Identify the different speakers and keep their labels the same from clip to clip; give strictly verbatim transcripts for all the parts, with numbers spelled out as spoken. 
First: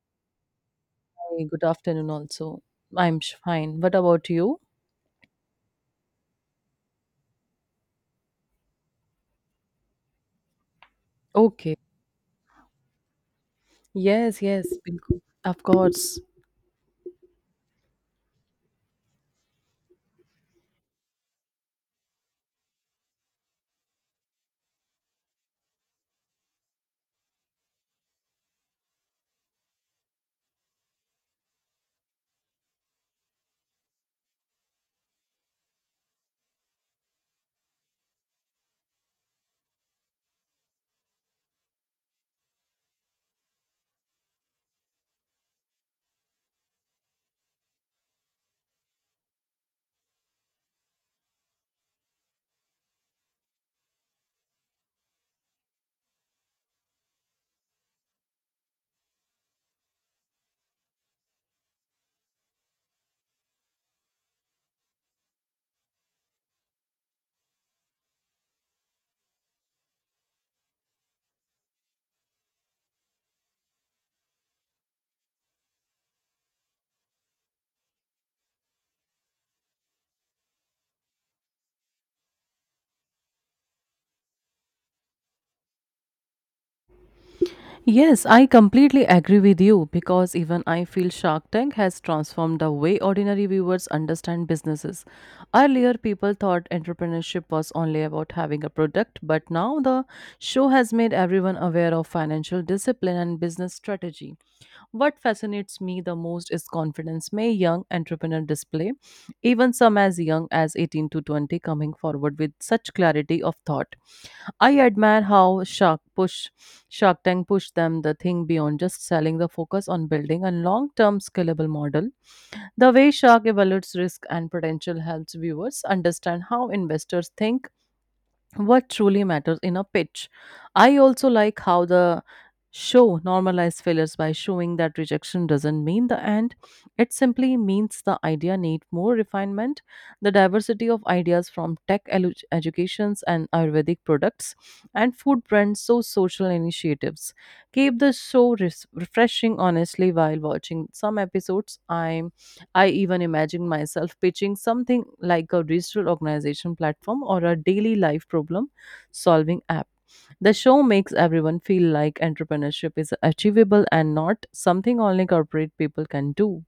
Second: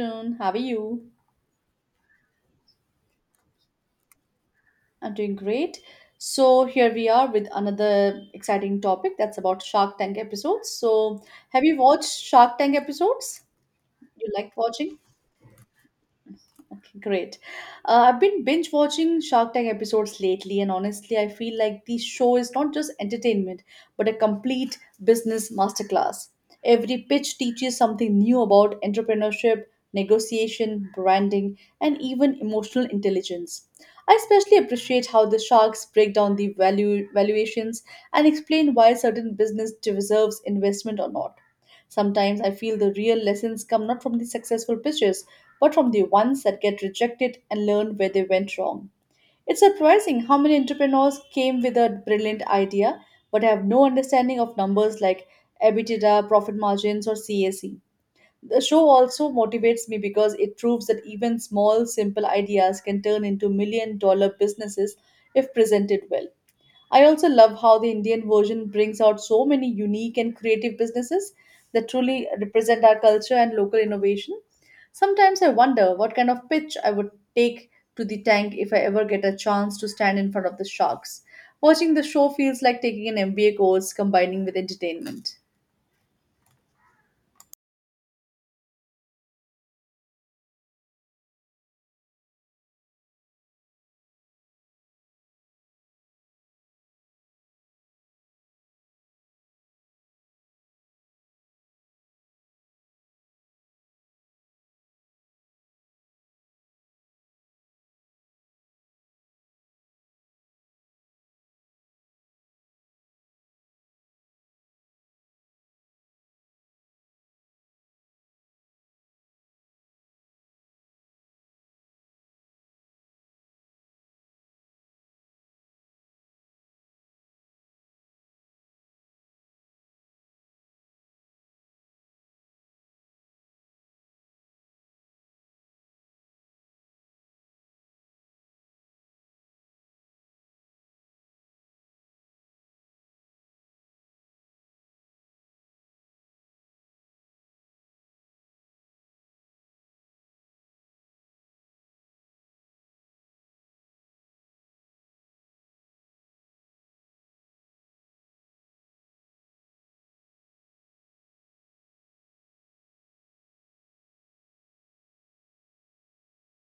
Speaker 1: Afternoon. How are you?
Speaker 2: Hey, good afternoon also. I'm sh- fine. What about you?
Speaker 1: I'm doing great. So here we are with another exciting topic that's about Shark Tank episodes. So have
Speaker 2: Okay.
Speaker 1: you watched Shark Tank episodes? You
Speaker 2: Yes,
Speaker 1: liked
Speaker 2: yes,
Speaker 1: watching?
Speaker 2: bilkul. Of course.
Speaker 1: Okay, great. Uh, I've been binge watching Shark Tank episodes lately, and honestly, I feel like the show is not just entertainment, but a complete business masterclass. Every pitch teaches something new about entrepreneurship, negotiation, branding, and even emotional intelligence. I especially appreciate how the sharks break down the value valuations and explain why certain business deserves investment or not. Sometimes I feel the real lessons come not from the successful pitches, but from the ones that get rejected and learn where they went wrong. It's surprising how many entrepreneurs came with a brilliant idea but have no understanding of numbers like EBITDA, profit margins, or C A C. The show also motivates me because it proves that even small, simple ideas can turn into million dollar businesses if presented well. I also love how the Indian version brings out so many unique and creative businesses that truly represent our culture and local innovation. Sometimes I wonder what kind of pitch I would take to the tank if I ever get a chance to stand in front of the sharks. Watching the show feels like taking an M B A course combining with entertainment.
Speaker 2: Yes, I completely agree with you because even I feel Shark Tank has transformed the way ordinary viewers understand businesses. Earlier, people thought entrepreneurship was only about having a product, but now the show has made everyone aware of financial discipline and business strategy. What fascinates me the most is confidence may young entrepreneur display, even some as young as eighteen to twenty coming forward with such clarity of thought. I admire how Shark Push, Shark Tank pushed them the thing beyond just selling the focus on building a long-term scalable model. The way Shark evaluates risk and potential helps viewers understand how investors think what truly matters in a pitch. I also like how the show normalized failures by showing that rejection doesn't mean the end. It simply means the idea need more refinement. The diversity of ideas from tech elu- educations and Ayurvedic products and food brands so social initiatives keep the show res- refreshing. Honestly, while watching some episodes, I'm I even imagine myself pitching something like a digital organization platform or a daily life problem solving app. The show makes everyone feel like entrepreneurship is achievable and not something only corporate people can do.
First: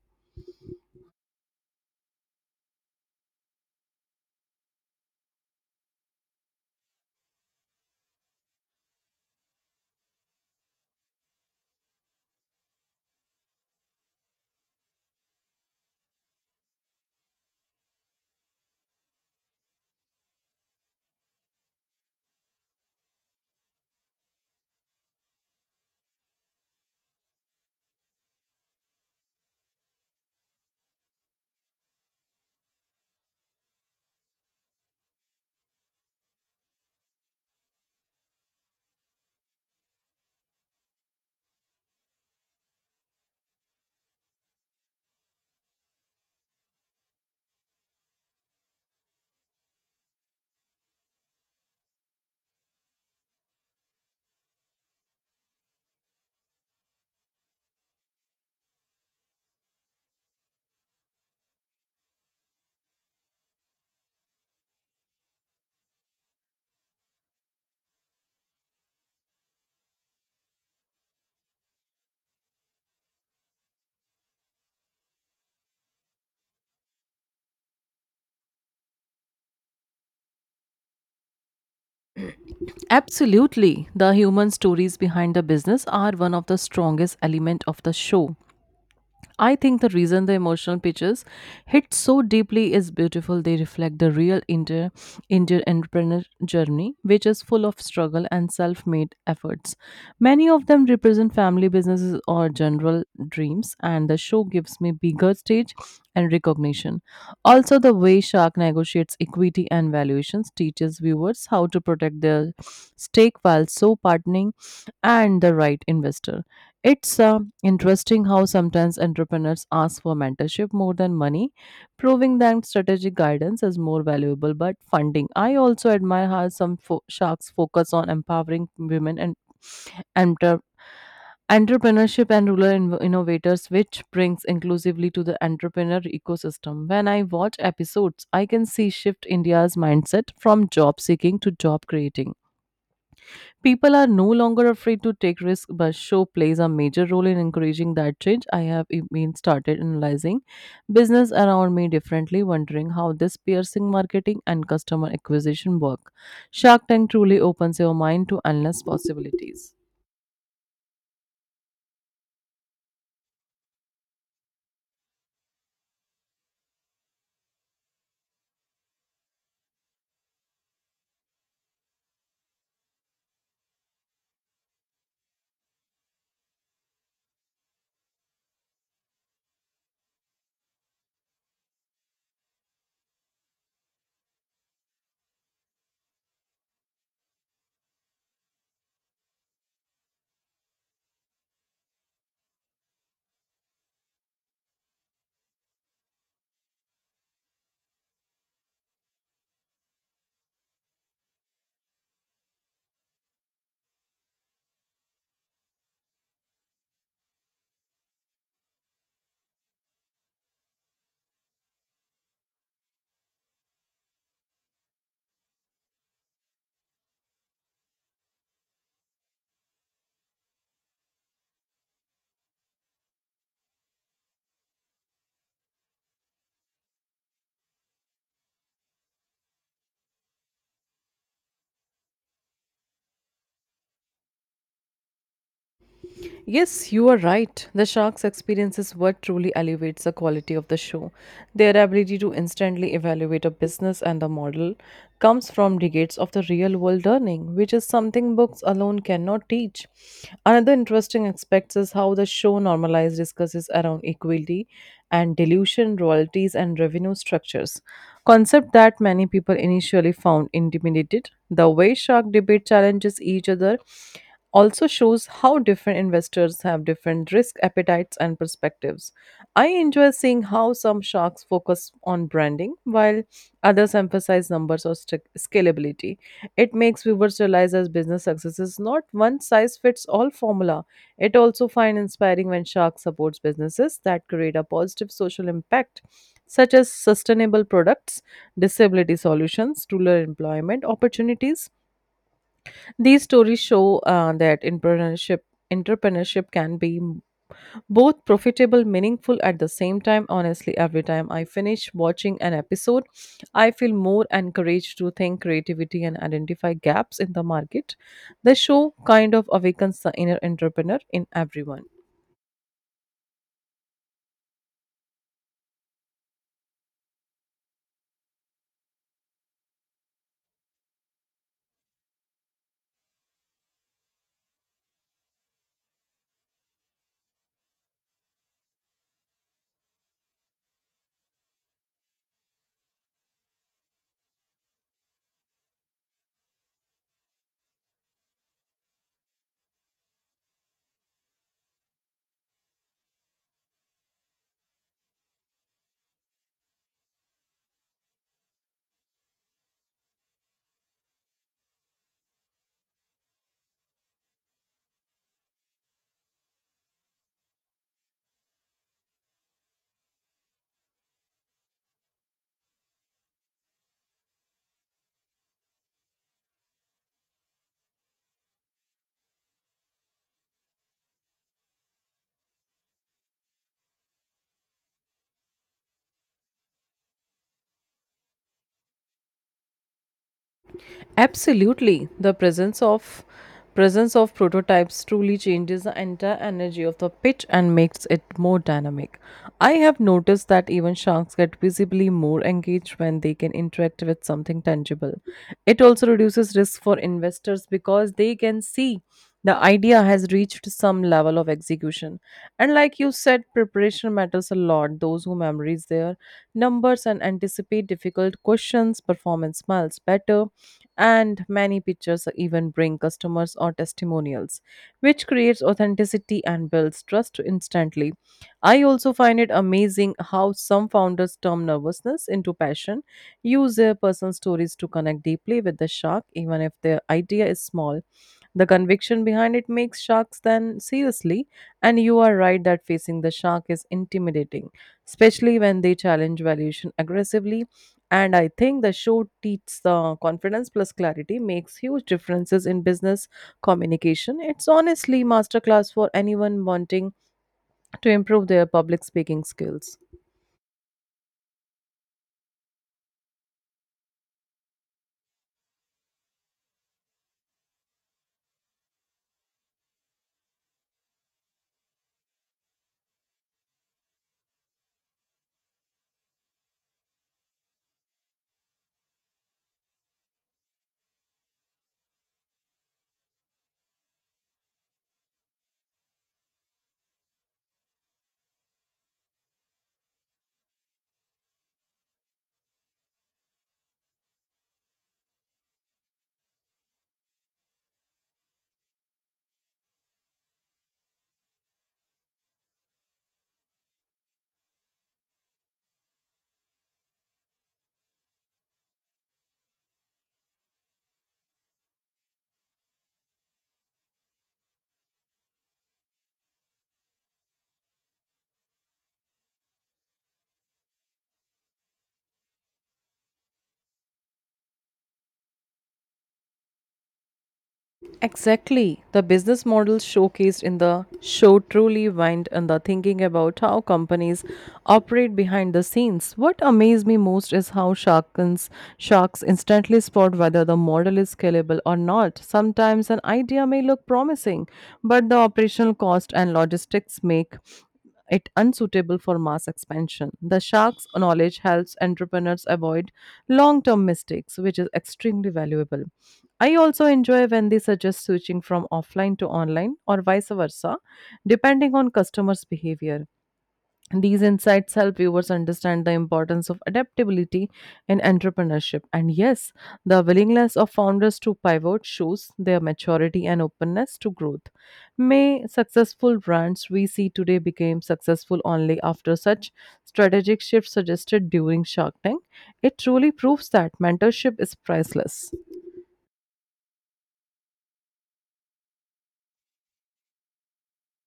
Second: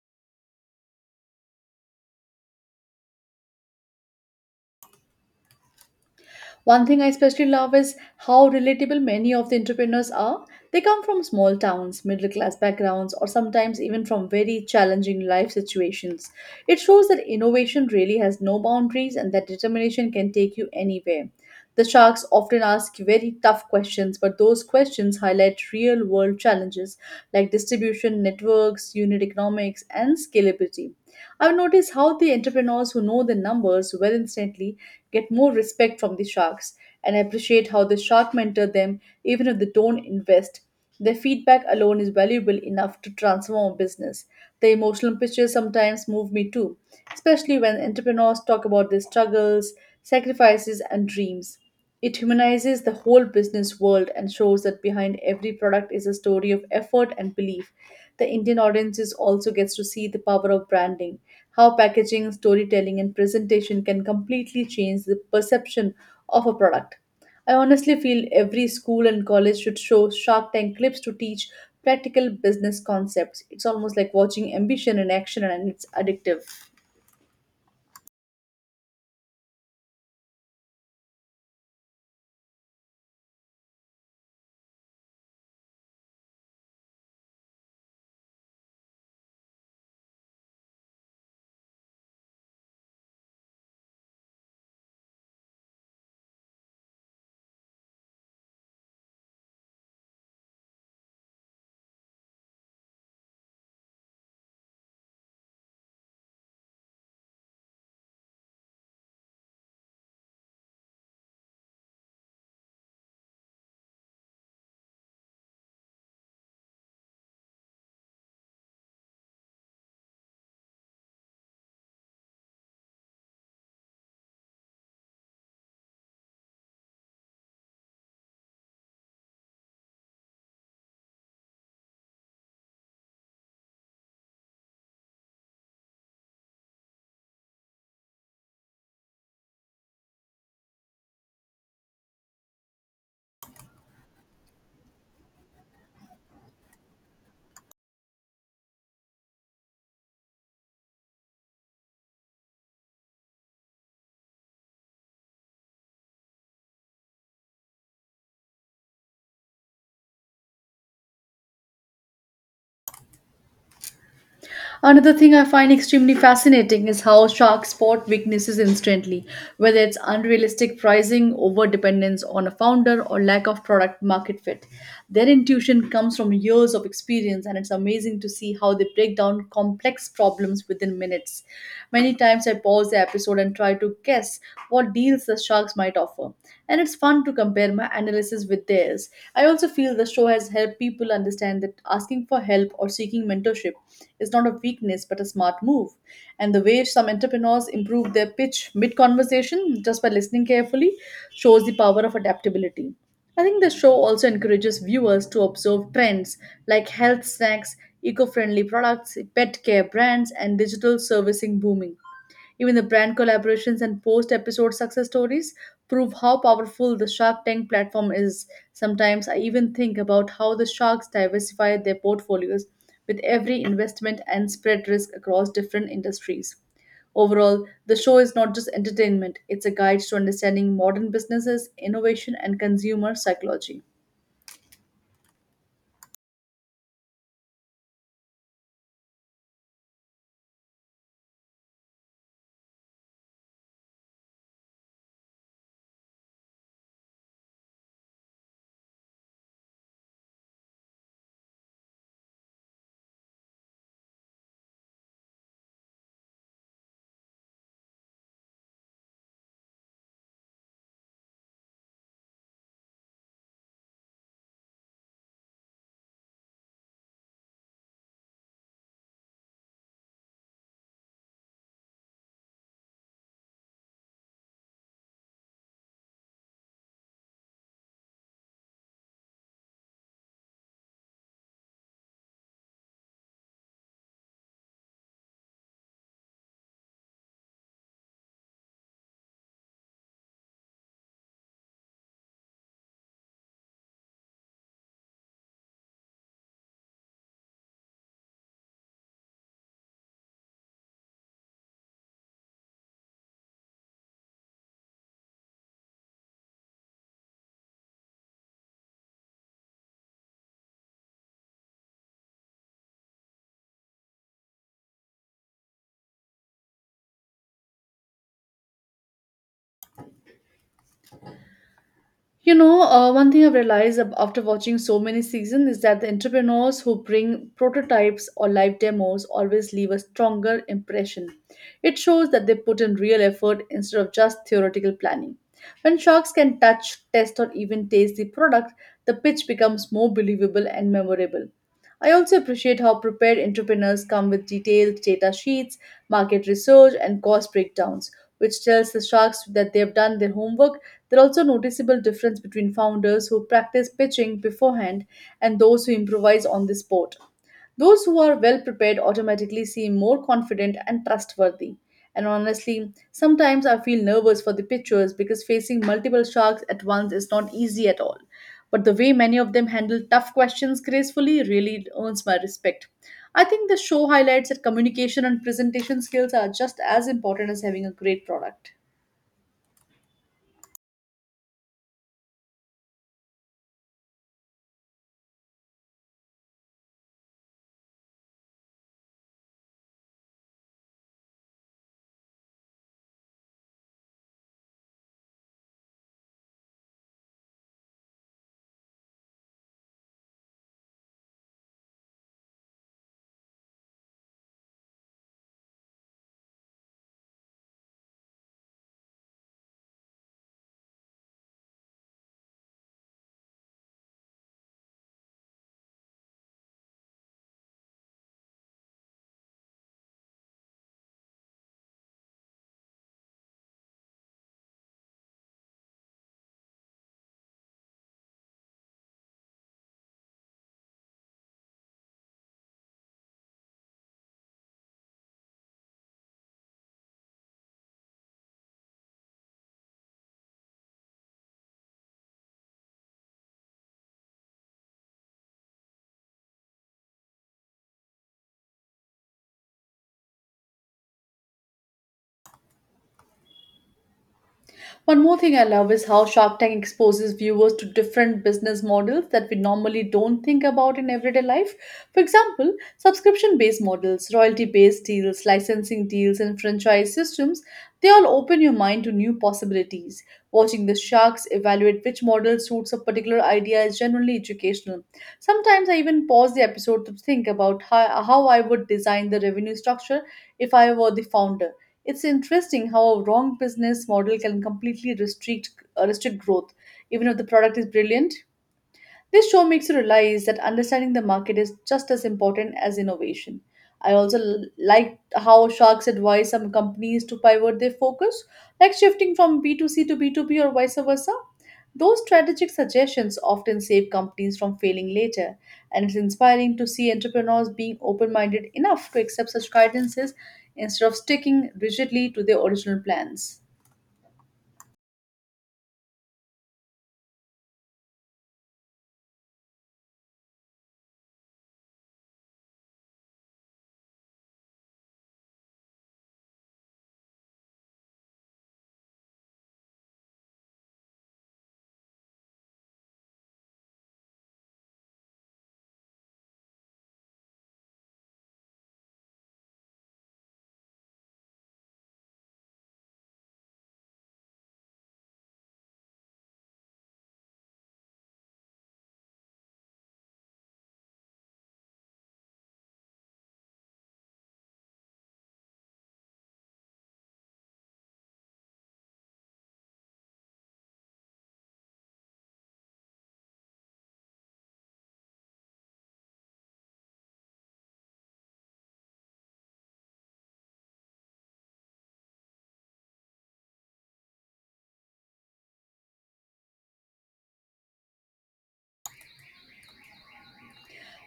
Speaker 1: One thing I especially love is how relatable many of the entrepreneurs are. They come from small towns, middle class backgrounds, or sometimes even from very challenging life situations. It shows that innovation really has no boundaries and that determination can take you anywhere. The sharks often ask very tough questions, but those questions highlight real world challenges like distribution networks, unit economics, and scalability. I've noticed how the entrepreneurs who know the numbers well instantly get more respect from the sharks and appreciate how the shark mentor them even if they don't invest. Their feedback alone is valuable enough to transform a business. The emotional pictures sometimes move me too, especially when entrepreneurs talk about their struggles, sacrifices, and dreams. It humanizes the whole business world and shows that behind every product is a story of effort and belief. The Indian audiences also gets to see the power of branding, how packaging, storytelling, and presentation can completely change the perception of a product. I honestly feel every school and college should show Shark Tank clips to teach practical business concepts. It's almost like watching ambition in action and it's addictive.
Speaker 2: Absolutely. The human stories behind the business are one of the strongest elements of the show. I think the reason the emotional pictures hit so deeply is beautiful. They reflect the real inter Indian entrepreneur journey, which is full of struggle and self-made efforts. Many of them represent family businesses or general dreams, and the show gives me bigger stage and recognition. Also, the way Shark negotiates equity and valuations teaches viewers how to protect their stake while so partnering and the right investor. It's uh, interesting how sometimes entrepreneurs ask for mentorship more than money, proving that strategic guidance is more valuable but funding. I also admire how some fo- sharks focus on empowering women and entre- entrepreneurship and rural inv- innovators, which brings inclusively to the entrepreneur ecosystem. When I watch episodes, I can see shift India's mindset from job seeking to job creating. People are no longer afraid to take risks, but show plays a major role in encouraging that change. I have e- been started analyzing business around me differently, wondering how this piercing marketing and customer acquisition work. Shark Tank truly opens your mind to endless possibilities.
Speaker 1: Another thing I find extremely fascinating is how sharks spot weaknesses instantly, whether it's unrealistic pricing, over dependence on a founder, or lack of product market fit. Their intuition comes from years of experience, and it's amazing to see how they break down complex problems within minutes. Many times I pause the episode and try to guess what deals the sharks might offer and it's fun to compare my analysis with theirs. I also feel the show has helped people understand that asking for help or seeking mentorship is not a weakness but a smart move. And the way some entrepreneurs improve their pitch mid conversation just by listening carefully shows the power of adaptability. I think the show also encourages viewers to observe trends like health snacks, eco friendly products, pet care brands, and digital servicing booming. Even the brand collaborations and post episode success stories prove how powerful the Shark Tank platform is. Sometimes I even think about how the sharks diversify their portfolios with every investment and spread risk across different industries. Overall, the show is not just entertainment, it's a guide to understanding modern businesses, innovation, and consumer psychology.
Speaker 2: Yes, you are right. The sharks' experience is what truly elevates the quality of the show. Their ability to instantly evaluate a business and the model comes from decades of the real world learning, which is something books alone cannot teach. Another interesting aspect is how the show normalized discusses around equality and dilution royalties, and revenue structures. Concept that many people initially found intimidated. The way shark debate challenges each other also shows how different investors have different risk appetites and perspectives. I enjoy seeing how some sharks focus on branding while others emphasize numbers or st- scalability. It makes viewers realize that business success is not one size fits all formula. It also find inspiring when shark supports businesses that create a positive social impact such as sustainable products, disability solutions, rural employment opportunities. These stories show uh, that entrepreneurship entrepreneurship can be m- both profitable meaningful at the same time. Honestly, every time I finish watching an episode, I feel more encouraged to think creativity and identify gaps in the market. The show kind of awakens the inner entrepreneur in everyone.
Speaker 1: You know, uh, one thing I've realized ab- after watching so many seasons is that the entrepreneurs who bring prototypes or live demos always leave a stronger impression. It shows that they put in real effort instead of just theoretical planning. When sharks can touch, test, or even taste the product, the pitch becomes more believable and memorable. I also appreciate how prepared entrepreneurs come with detailed data sheets, market research, and cost breakdowns, which tells the sharks that they have done their homework. There are also noticeable difference between founders who practice pitching beforehand and those who improvise on the spot. Those who are well prepared automatically seem more confident and trustworthy. And honestly, sometimes I feel nervous for the pitchers because facing multiple sharks at once is not easy at all. But the way many of them handle tough questions gracefully really earns my respect. I think the show highlights that communication and presentation skills are just as important as having a great product.
Speaker 2: Absolutely. The presence of presence of prototypes truly changes the entire energy of the pitch and makes it more dynamic. I have noticed that even sharks get visibly more engaged when they can interact with something tangible. It also reduces risk for investors because they can see the idea has reached some level of execution. And like you said, preparation matters a lot. Those who memorize their numbers and anticipate difficult questions, performance smiles better and many pictures even bring customers or testimonials, which creates authenticity and builds trust instantly. I also find it amazing how some founders turn nervousness into passion, use their personal stories to connect deeply with the shark, even if their idea is small. The conviction behind it makes sharks then seriously, and you are right that facing the shark is intimidating, especially when they challenge valuation aggressively. And I think the show teaches the confidence plus clarity makes huge differences in business communication. It's honestly masterclass for anyone wanting to improve their public speaking skills.
Speaker 1: One more thing I love is how Shark Tank exposes viewers to different business models that we normally don't think about in everyday life. For example, subscription based models, royalty based deals, licensing deals, and franchise systems, they all open your mind to new possibilities. Watching the sharks evaluate which model suits a particular idea is generally educational. Sometimes I even pause the episode to think about how, how I would design the revenue structure if I were the founder. It's interesting how a wrong business model can completely restrict uh, restrict growth, even if the product is brilliant. This show makes you realize that understanding the market is just as important as innovation. I also l- liked how sharks advise some companies to pivot their focus, like shifting from B two C to B two B or vice versa. Those strategic suggestions often save companies from failing later, and it's inspiring to see entrepreneurs being open minded enough to accept such guidances instead of sticking rigidly to their original plans.
Speaker 2: Exactly. The business models showcased in the show truly went and the thinking about how companies operate behind the scenes. What amazed me most is how sharks, sharks instantly spot whether the model is scalable or not. Sometimes an idea may look promising, but the operational cost and logistics make it unsuitable for mass expansion. The shark's knowledge helps entrepreneurs avoid long term mistakes, which is extremely valuable. I also enjoy when they suggest switching from offline to online or vice versa, depending on customers' behavior. These insights help viewers understand the importance of adaptability in entrepreneurship. And yes, the willingness of founders to pivot shows their maturity and openness to growth. May successful brands we see today became successful only after such strategic shifts suggested during Shark Tank. It truly proves that mentorship is priceless.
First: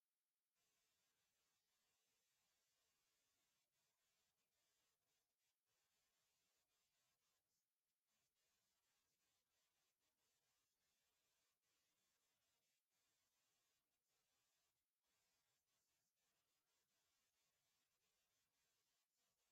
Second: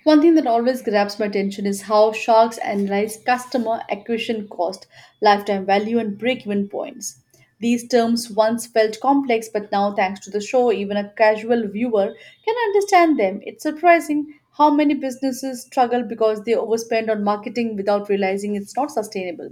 Speaker 1: One thing that always grabs my attention is how sharks analyze customer acquisition cost, lifetime value, and break even points. These terms once felt complex, but now, thanks to the show, even a casual viewer can understand them. It's surprising how many businesses struggle because they overspend on marketing without realizing it's not sustainable.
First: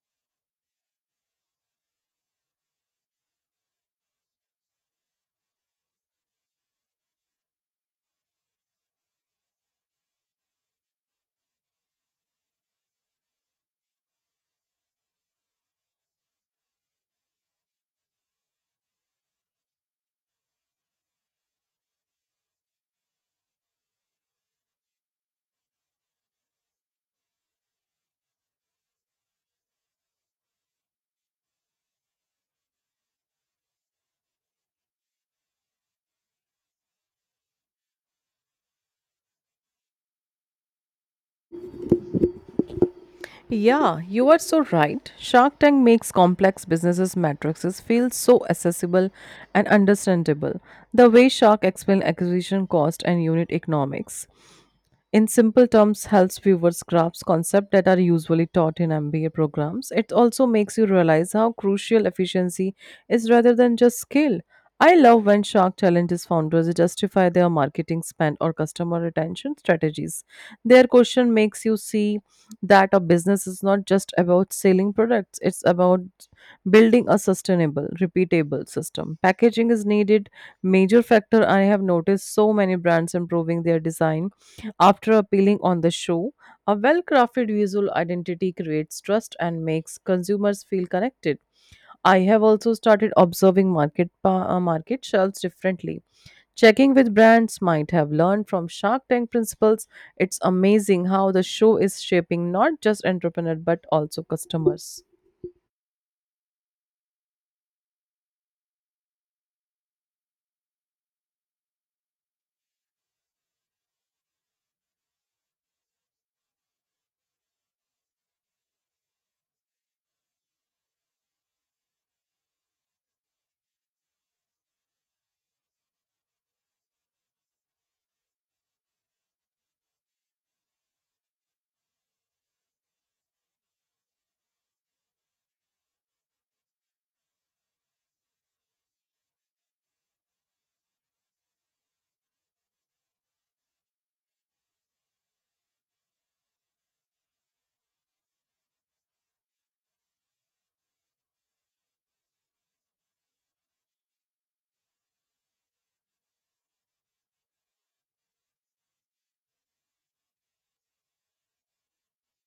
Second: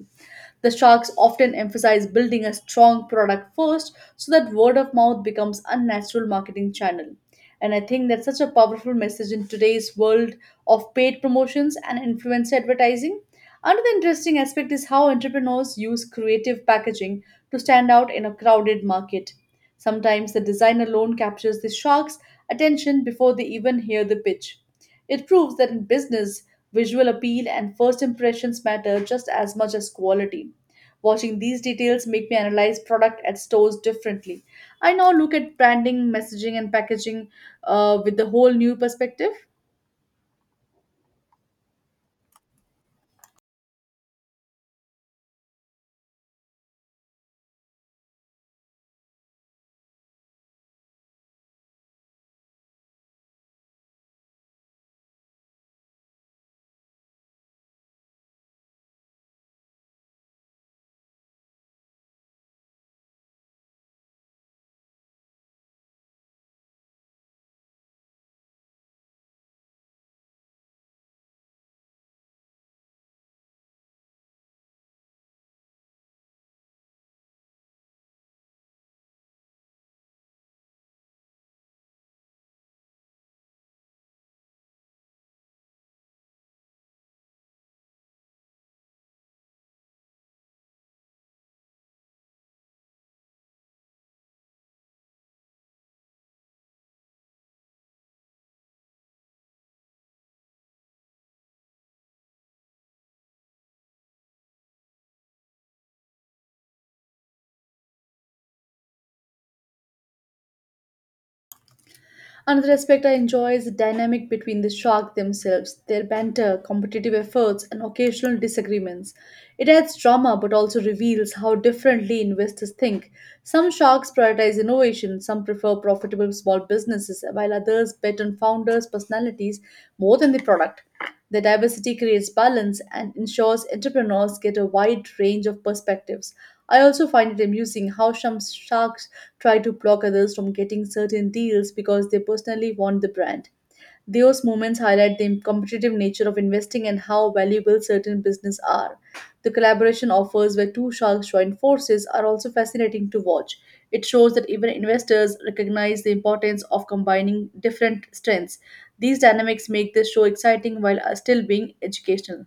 Speaker 1: The sharks often emphasize building a strong product first so that word of mouth becomes a natural marketing channel. And I think that's such a powerful message in today's world of paid promotions and influencer advertising. Another interesting aspect is how entrepreneurs use creative packaging to stand out in a crowded market. Sometimes the design alone captures the shark's attention before they even hear the pitch. It proves that in business, visual appeal and first impressions matter just as much as quality. Watching these details make me analyze product at stores differently. I now look at branding, messaging, and packaging uh, with the whole new perspective.
Speaker 2: Yeah, you are so right. Shark Tank makes complex businesses matrices feel so accessible and understandable. The way Shark explains acquisition cost and unit economics, in simple terms, helps viewers grasp concepts that are usually taught in M B A programs. It also makes you realize how crucial efficiency is rather than just skill. I love when Shark challenges founders justify their marketing spend or customer retention strategies. Their question makes you see that a business is not just about selling products, it's about building a sustainable, repeatable system. Packaging is needed major factor. I have noticed so many brands improving their design after appealing on the show. A well crafted visual identity creates trust and makes consumers feel connected. I have also started observing market, pa- uh, market shelves differently. Checking with brands might have learned from Shark Tank principles. It's amazing how the show is shaping not just entrepreneurs but also customers.
Speaker 1: Another aspect I enjoy is the dynamic between the shark themselves, their banter, competitive efforts, and occasional disagreements. It adds drama but also reveals how differently investors think. Some sharks prioritize innovation, some prefer profitable small businesses, while others bet on founders' personalities more than the product. The diversity creates balance and ensures entrepreneurs get a wide range of perspectives. I also find it amusing how some sharks try to block others from getting certain deals because they personally want the brand. Those moments highlight the competitive nature of investing and how valuable certain businesses are. The collaboration offers where two sharks join forces are also fascinating to watch. It shows that even investors recognize the importance of combining different strengths. These dynamics make this show exciting while uh, still being educational.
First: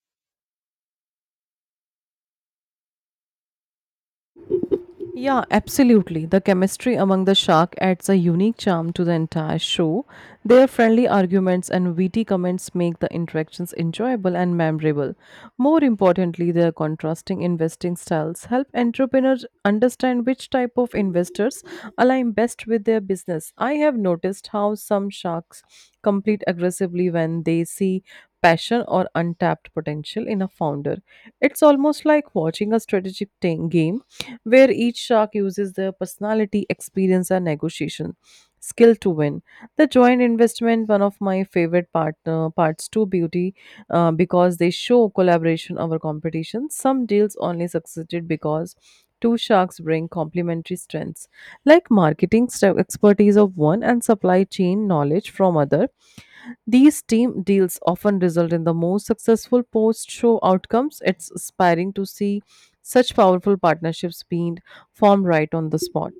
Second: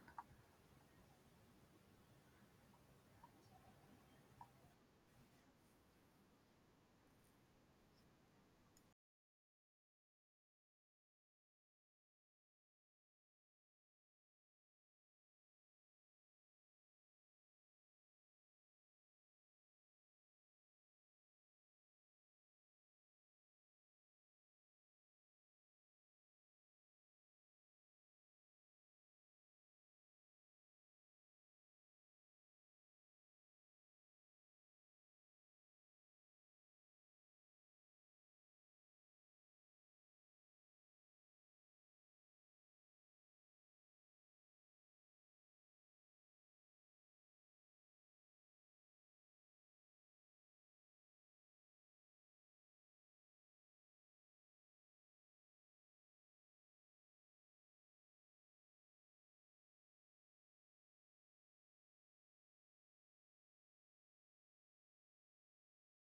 Speaker 2: Yeah, absolutely. The chemistry among the shark adds a unique charm to the entire show. Their friendly arguments and witty comments make the interactions enjoyable and memorable. More importantly, their contrasting investing styles help entrepreneurs understand which type of investors align best with their business. I have noticed how some sharks compete aggressively when they see passion or untapped potential in a founder. It's almost like watching a strategic ta- game where each shark uses their personality, experience, and negotiation skill to win. The joint investment, one of my favorite part, uh, parts to beauty, uh, because they show collaboration over competition. Some deals only succeeded because two sharks bring complementary strengths like marketing st- expertise of one and supply chain knowledge from other. These team deals often result in the most successful post show outcomes. It's inspiring to see such powerful partnerships being formed right on the spot.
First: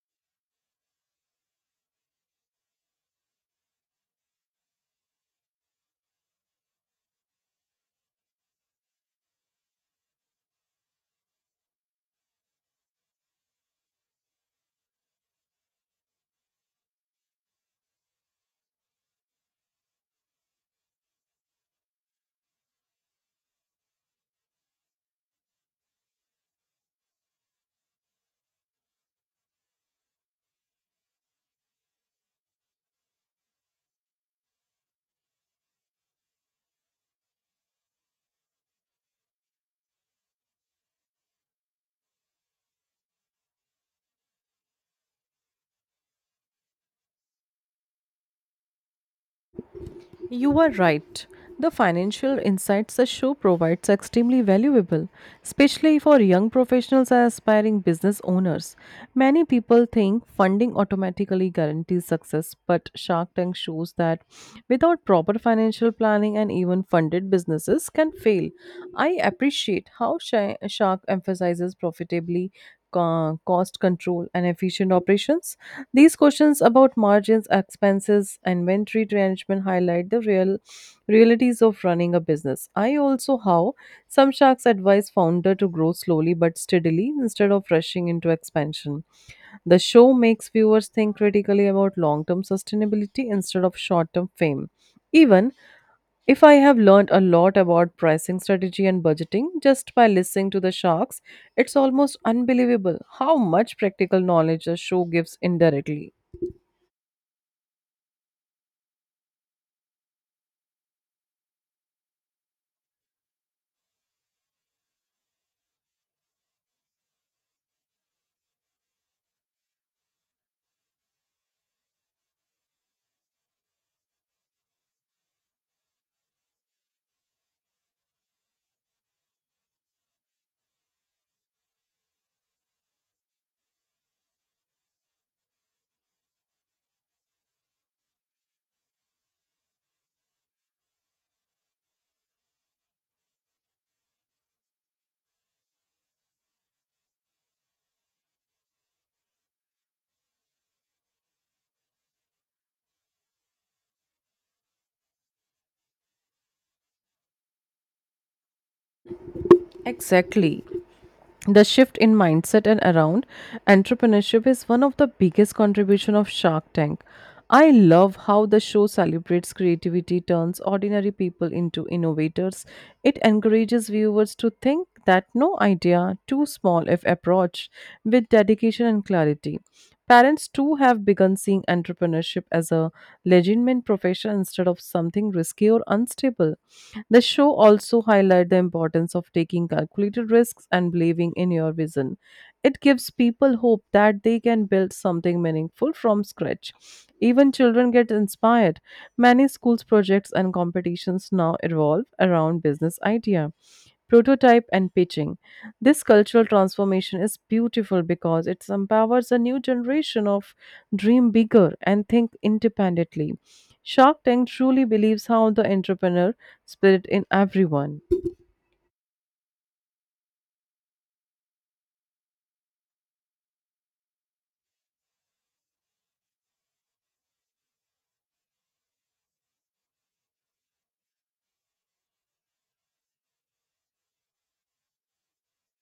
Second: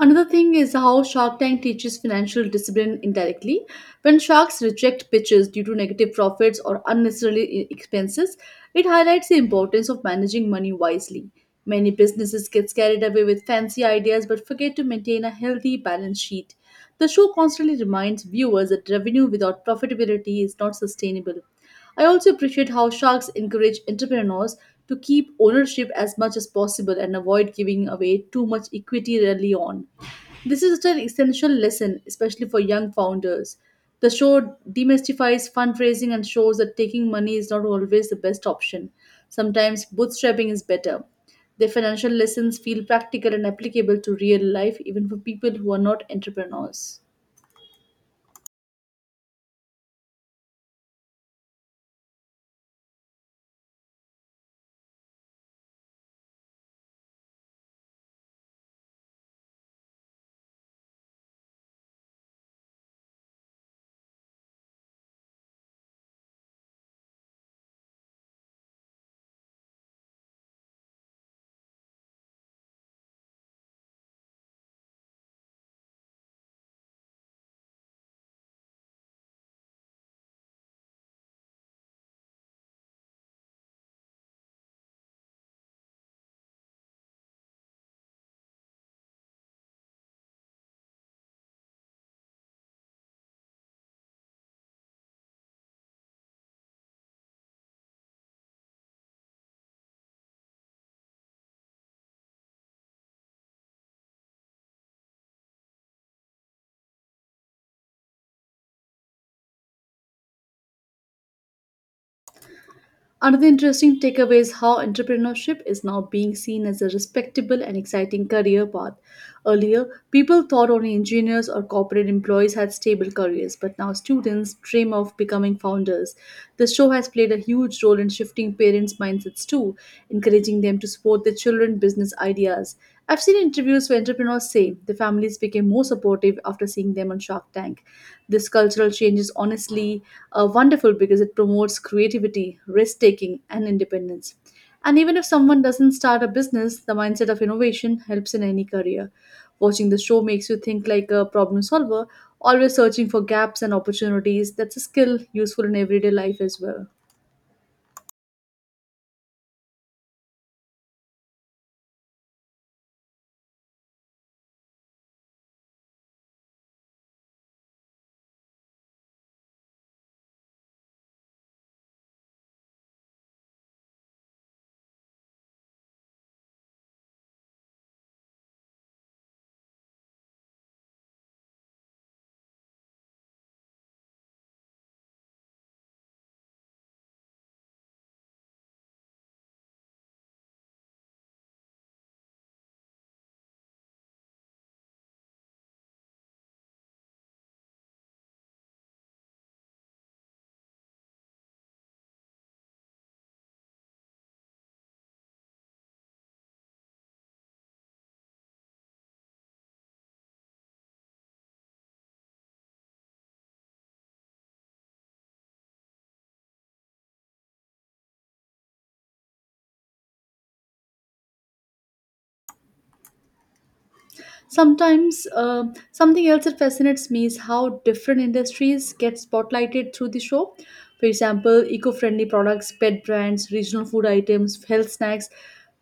Speaker 1: Another thing is how Shark Tank teaches financial discipline indirectly. When sharks reject pitches due to negative profits or unnecessary i- expenses, it highlights the importance of managing money wisely. Many businesses get carried away with fancy ideas but forget to maintain a healthy balance sheet. The show constantly reminds viewers that revenue without profitability is not sustainable. I also appreciate how sharks encourage entrepreneurs to keep ownership as much as possible and avoid giving away too much equity early on. This is such an essential lesson, especially for young founders. The show demystifies fundraising and shows that taking money is not always the best option. Sometimes bootstrapping is better. Their financial lessons feel practical and applicable to real life, even for people who are not entrepreneurs.
Speaker 2: You are right. The financial insights the show provides are extremely valuable, especially for young professionals and aspiring business owners. Many people think funding automatically guarantees success, but Shark Tank shows that without proper financial planning and even funded businesses can fail. I appreciate how Shi- Shark emphasizes profitably co- cost control and efficient operations. These questions about margins, expenses, inventory management highlight the real realities of running a business. I also how some sharks advise founder to grow slowly but steadily instead of rushing into expansion. The show makes viewers think critically about long-term sustainability instead of short-term fame. Even if I have learned a lot about pricing strategy and budgeting just by listening to the sharks, it's almost unbelievable how much practical knowledge the show gives indirectly.
Speaker 1: Another interesting takeaway is how entrepreneurship is now being seen as a respectable and exciting career path. Earlier, people thought only engineers or corporate employees had stable careers, but now students dream of becoming founders. The show has played a huge role in shifting parents' mindsets too, encouraging them to support their children's business ideas. I've seen interviews where entrepreneurs say the family families became more supportive after seeing them on Shark Tank. This cultural change is honestly uh, wonderful because it promotes creativity, risk taking, and independence. And even if someone doesn't start a business, the mindset of innovation helps in any career. Watching the show makes you think like a problem solver, always searching for gaps and opportunities. That's a skill useful in everyday life as well.
Speaker 2: Exactly. The shift in mindset and around entrepreneurship is one of the biggest contribution of Shark Tank. I love how the show celebrates creativity, turns ordinary people into innovators. It encourages viewers to think that no idea too small if approached with dedication and clarity. Parents too have begun seeing entrepreneurship as a legitimate profession instead of something risky or unstable. The show also highlighted the importance of taking calculated risks and believing in your vision. It gives people hope that they can build something meaningful from scratch. Even children get inspired. Many schools projects and competitions now revolve around business idea, prototype and pitching. This cultural transformation is beautiful because it empowers a new generation of dream bigger and think independently. Shark Tank truly believes how the entrepreneur spirit in everyone.
Speaker 1: Sometimes, uh, Something else that fascinates me is how different industries get spotlighted through the show. For example, eco friendly products, pet brands, regional food items, health snacks,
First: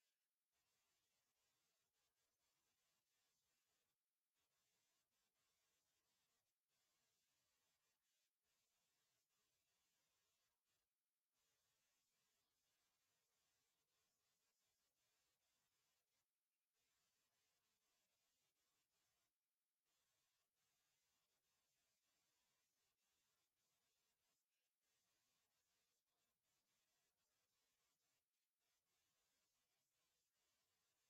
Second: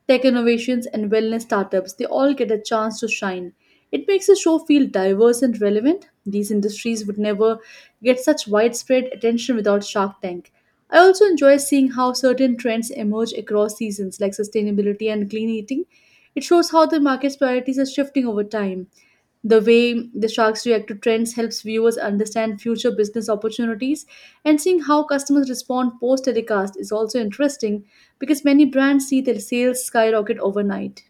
Speaker 1: tech innovations, and wellness startups. They all get a chance to shine. It makes the show feel diverse and relevant. These industries would never get such widespread attention without Shark Tank. I also enjoy seeing how certain trends emerge across seasons, like sustainability and clean eating. It shows how the market's priorities are shifting over time. The way the sharks react to trends helps viewers understand future business opportunities, and seeing how customers respond post telecast is also interesting because many brands see their sales skyrocket overnight.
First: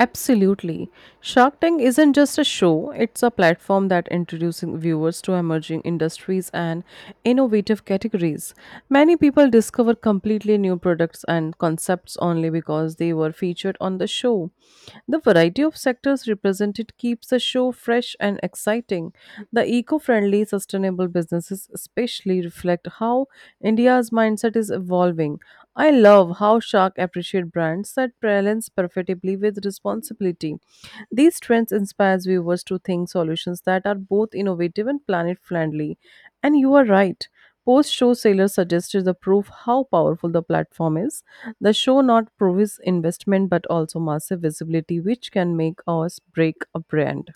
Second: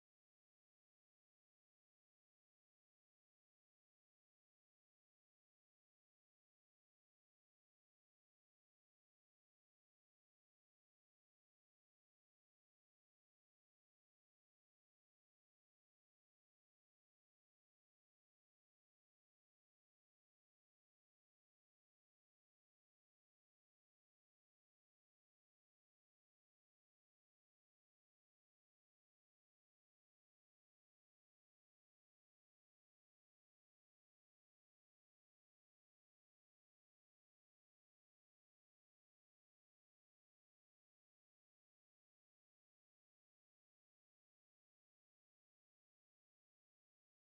Speaker 2: Absolutely. Shark Tank isn't just a show, it's a platform that introduces viewers to emerging industries and innovative categories. Many people discover completely new products and concepts only because they were featured on the show. The variety of sectors represented keeps the show fresh and exciting. The eco friendly, sustainable businesses especially reflect how India's mindset is evolving. I love how Shark appreciate brands that balance profitably with responsibility. These trends inspires viewers to think solutions that are both innovative and planet friendly. And you are right. Post show Sailor suggested the proof how powerful the platform is. The show not provides investment but also massive visibility, which can make or break a brand.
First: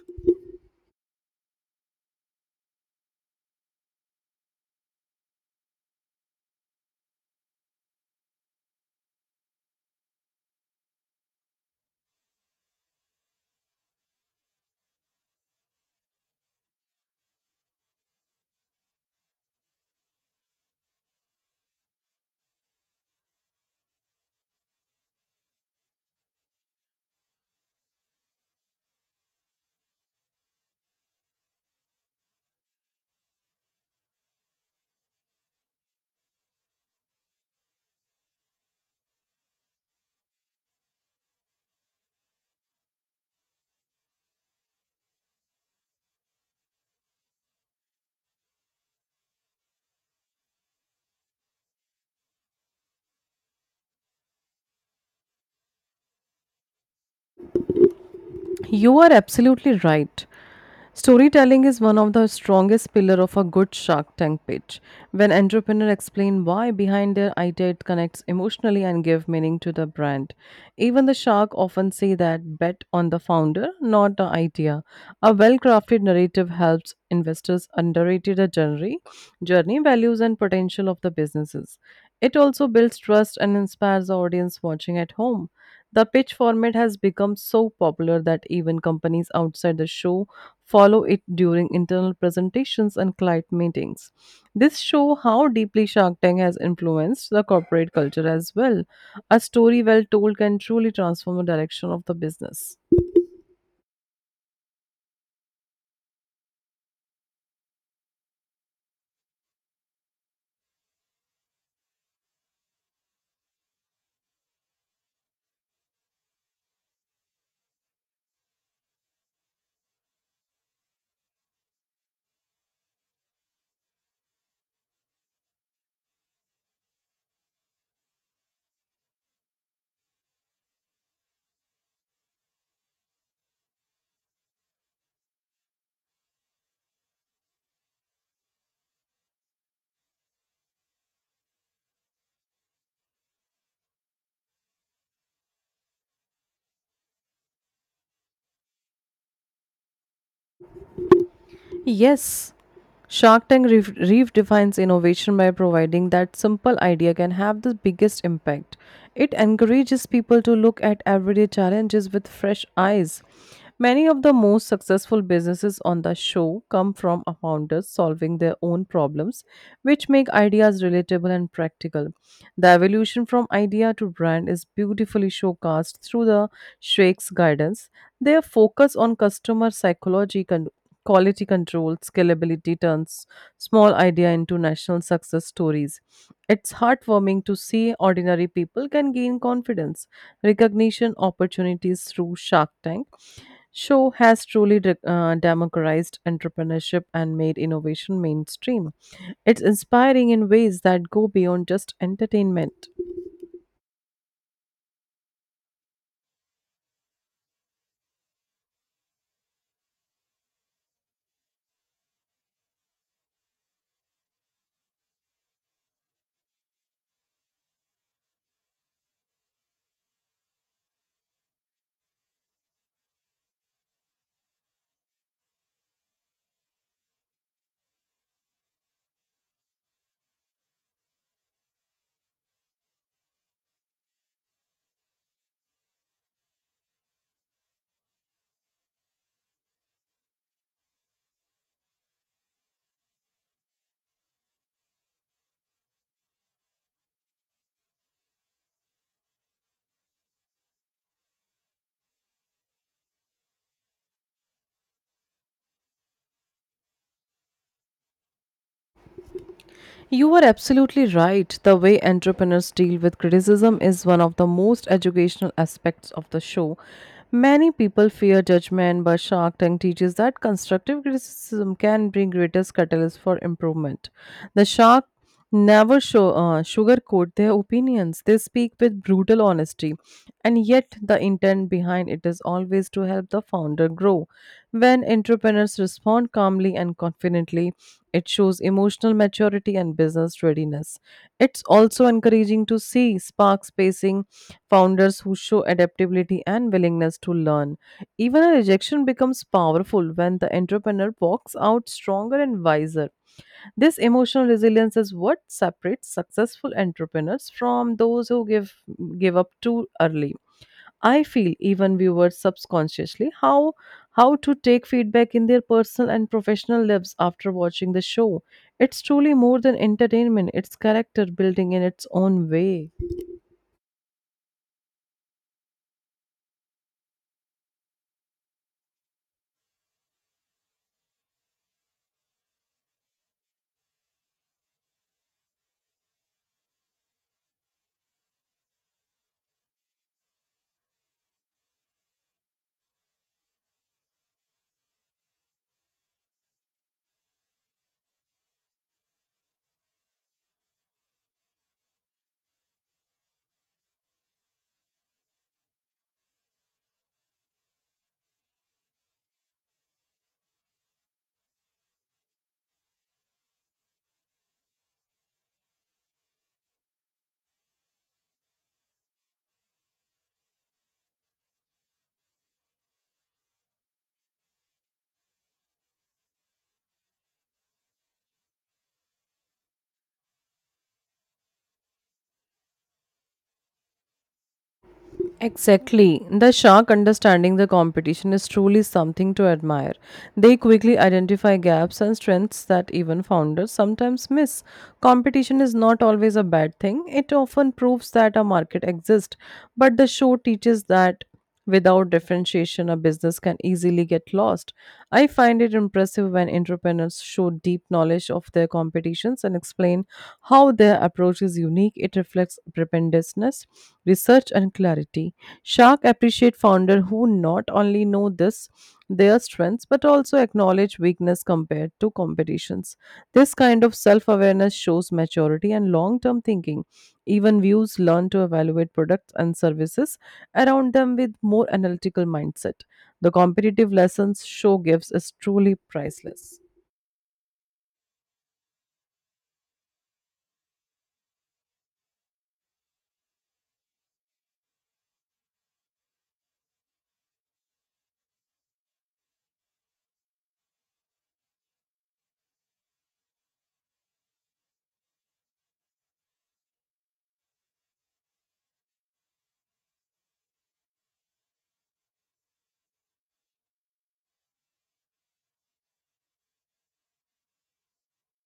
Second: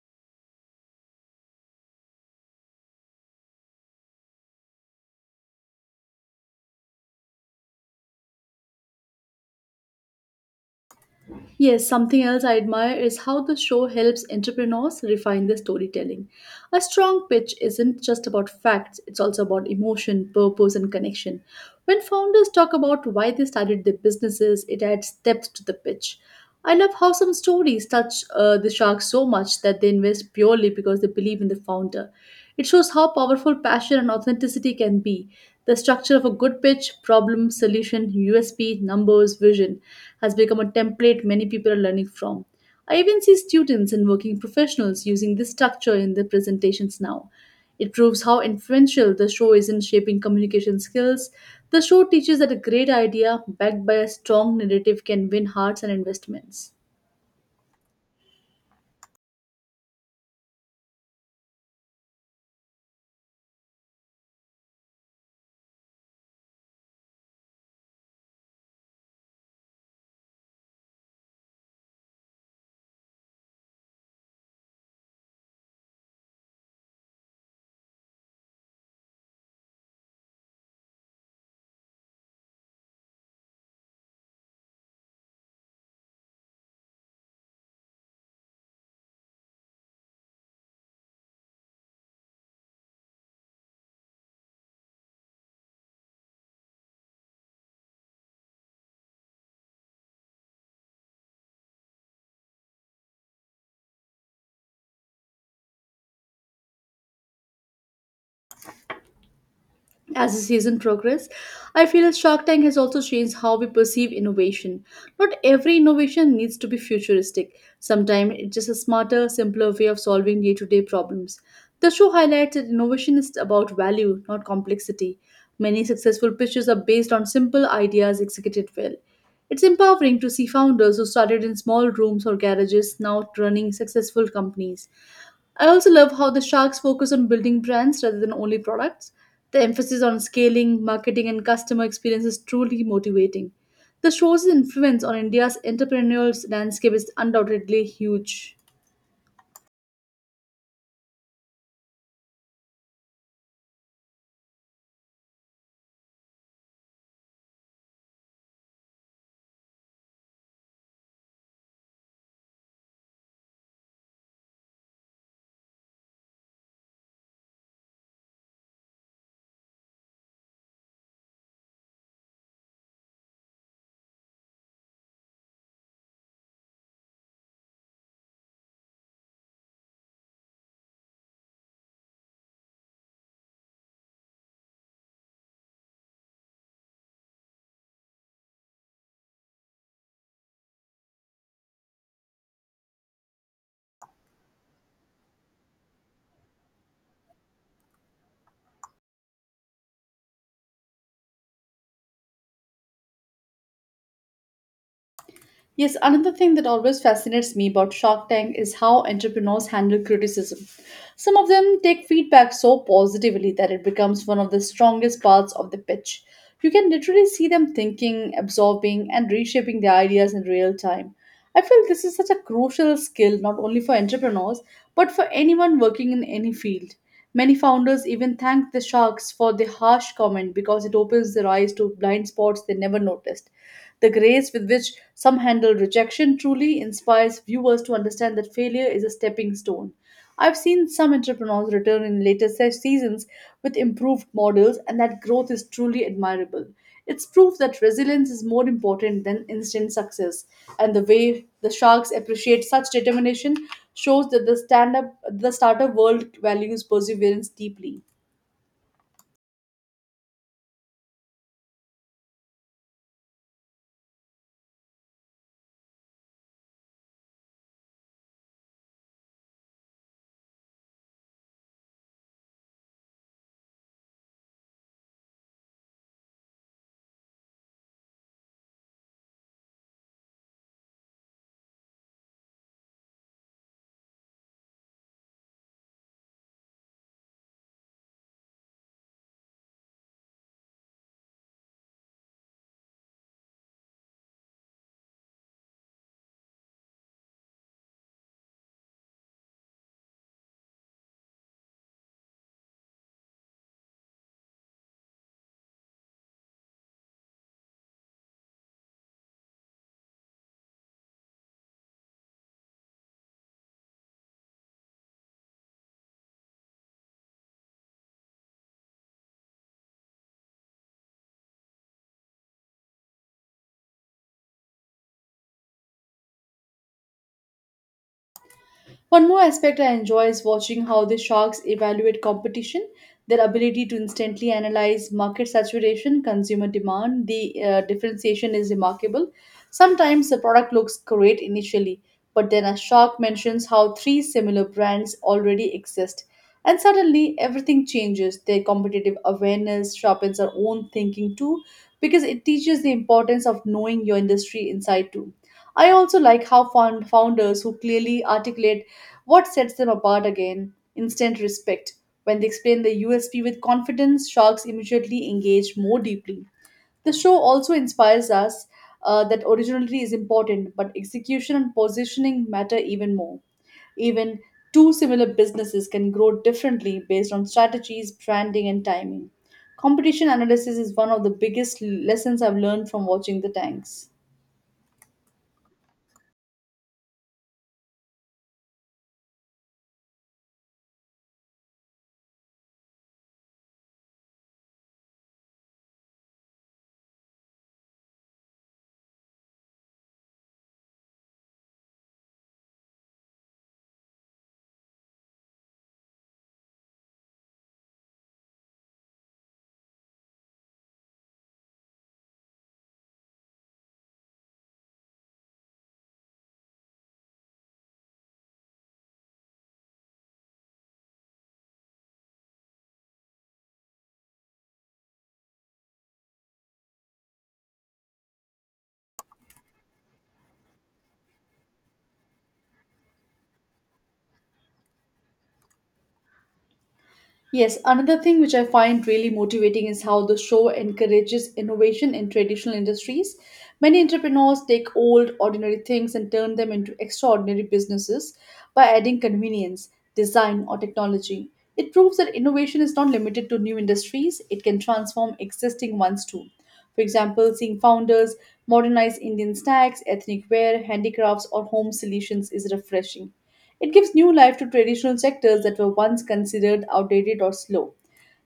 Speaker 1: Yes, something else I admire is how the show helps entrepreneurs refine their storytelling. A strong pitch isn't just about facts, it's also about emotion, purpose, and connection. When founders talk about why they started their businesses, it adds depth to the pitch. I love how some stories touch uh, the shark so much that they invest purely because they believe in the founder. It shows how powerful passion and authenticity can be. The structure of a good pitch, problem, solution, U S P, numbers, vision has become a template many people are learning from. I even see students and working professionals using this structure in their presentations now. It proves how influential the show is in shaping communication skills. The show teaches that a great idea backed by a strong narrative can win hearts and investments.
Speaker 2: You are absolutely right. Storytelling is one of the strongest pillar of a good Shark Tank pitch. When entrepreneurs explain why behind their idea, it connects emotionally and give meaning to the brand. Even the shark often say that bet on the founder, not the idea. A well-crafted narrative helps investors underrate the journey, journey values and potential of the businesses. It also builds trust and inspires the audience watching at home. The pitch format has become so popular that even companies outside the show follow it during internal presentations and client meetings. This show how deeply Shark Tank has influenced the corporate culture as well. A story well told can truly transform the direction of the business.
Speaker 1: As the season progresses, I feel Shark Tank has also changed how we perceive innovation. Not every innovation needs to be futuristic. Sometimes it's just a smarter, simpler way of solving day to day problems. The show highlights that innovation is about value, not complexity. Many successful pitches are based on simple ideas executed well. It's empowering to see founders who started in small rooms or garages now running successful companies. I also love how the Sharks focus on building brands rather than only products. The emphasis on scaling, marketing, and customer experience is truly motivating. The show's influence on India's entrepreneurial landscape is undoubtedly huge.
Speaker 2: Yes, Shark Tank re- redefines innovation by providing that simple idea can have the biggest impact. It encourages people to look at everyday challenges with fresh eyes. Many of the most successful businesses on the show come from founders solving their own problems, which make ideas relatable and practical. The evolution from idea to brand is beautifully showcased through the Shrek's guidance. Their focus on customer psychology con- quality control, scalability turns small idea into national success stories. It's heartwarming to see ordinary people can gain confidence, recognition opportunities through Shark Tank. Show has truly de- uh, democratized entrepreneurship and made innovation mainstream. It's inspiring in ways that go beyond just entertainment.
Speaker 1: Yes, another thing that always fascinates me about Shark Tank is how entrepreneurs handle criticism. Some of them take feedback so positively that it becomes one of the strongest parts of the pitch. You can literally see them thinking, absorbing, and reshaping their ideas in real time. I feel this is such a crucial skill not only for entrepreneurs but for anyone working in any field. Many founders even thank the sharks for the harsh comment because it opens their eyes to blind spots they never noticed. The grace with which some handle rejection truly inspires viewers to understand that failure is a stepping stone. I've seen some entrepreneurs return in later se- seasons with improved models, and that growth is truly admirable. It's proof that resilience is more important than instant success, and the way the sharks appreciate such determination shows that the stand up the startup world values perseverance deeply.
Speaker 2: You are absolutely right. The way entrepreneurs deal with criticism is one of the most educational aspects of the show. Many people fear judgment, but Shark Tank teaches that constructive criticism can bring greatest catalyst for improvement. The shark never show, uh, sugarcoat their opinions. They speak with brutal honesty, and yet the intent behind it is always to help the founder grow. When entrepreneurs respond calmly and confidently, it shows emotional maturity and business readiness. It's also encouraging to see spark spacing founders who show adaptability and willingness to learn. Even a rejection becomes powerful when the entrepreneur walks out stronger and wiser. This emotional resilience is what separates successful entrepreneurs from those who give give up too early. I feel even viewers subconsciously how how to take feedback in their personal and professional lives after watching the show. It's truly more than entertainment, it's character building in its own way.
Speaker 1: One more aspect I enjoy is watching how the sharks evaluate competition, their ability to instantly analyze market saturation, consumer demand, the uh, differentiation is remarkable. Sometimes the product looks great initially, but then a shark mentions how three similar brands already exist. And suddenly everything changes. Their competitive awareness sharpens our own thinking too, because it teaches the importance of knowing your industry inside too. I also like how found founders who clearly articulate what sets them apart again? Instant respect. When they explain the U S P with confidence, sharks immediately engage more deeply. The show also inspires us uh, that originality is important, but execution and positioning matter even more. Even two similar businesses can grow differently based on strategies, branding, and timing. Competition analysis is one of the biggest lessons I've learned from watching the tanks.
Speaker 2: Exactly. The shark understanding the competition is truly something to admire. They quickly identify gaps and strengths that even founders sometimes miss. Competition is not always a bad thing, it often proves that a market exists, but the show teaches that. Without differentiation, a business can easily get lost. I find it impressive when entrepreneurs show deep knowledge of their competitions and explain how their approach is unique. It reflects preparedness, research, and clarity. Shark appreciate founder who not only know this their strengths but also acknowledge weakness compared to competitions. This kind of self-awareness shows maturity and long-term thinking. Even views learn to evaluate products and services around them with more analytical mindset. The competitive lessons show gives is truly priceless.
Speaker 1: Yes, another thing which I find really motivating is how the show encourages innovation in traditional industries. Many entrepreneurs take old, ordinary things and turn them into extraordinary businesses by adding convenience, design, or technology. It proves that innovation is not limited to new industries, it can transform existing ones too. For example, seeing founders modernize Indian snacks, ethnic wear, handicrafts, or home solutions is refreshing. It gives new life to traditional sectors that were once considered outdated or slow.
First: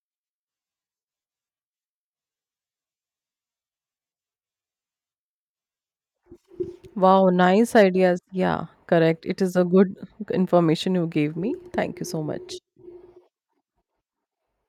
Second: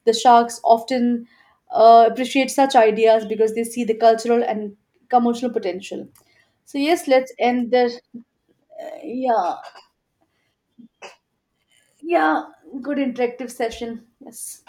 Speaker 1: The sharks often uh, appreciate such ideas because they see the cultural and commercial potential. So yes,
Speaker 2: Wow,
Speaker 1: let's end
Speaker 2: nice
Speaker 1: the
Speaker 2: ideas. Yeah, correct. It is
Speaker 1: yeah.
Speaker 2: a good information you gave me. Thank you so
Speaker 1: yeah
Speaker 2: much.
Speaker 1: Good interactive session. Yes.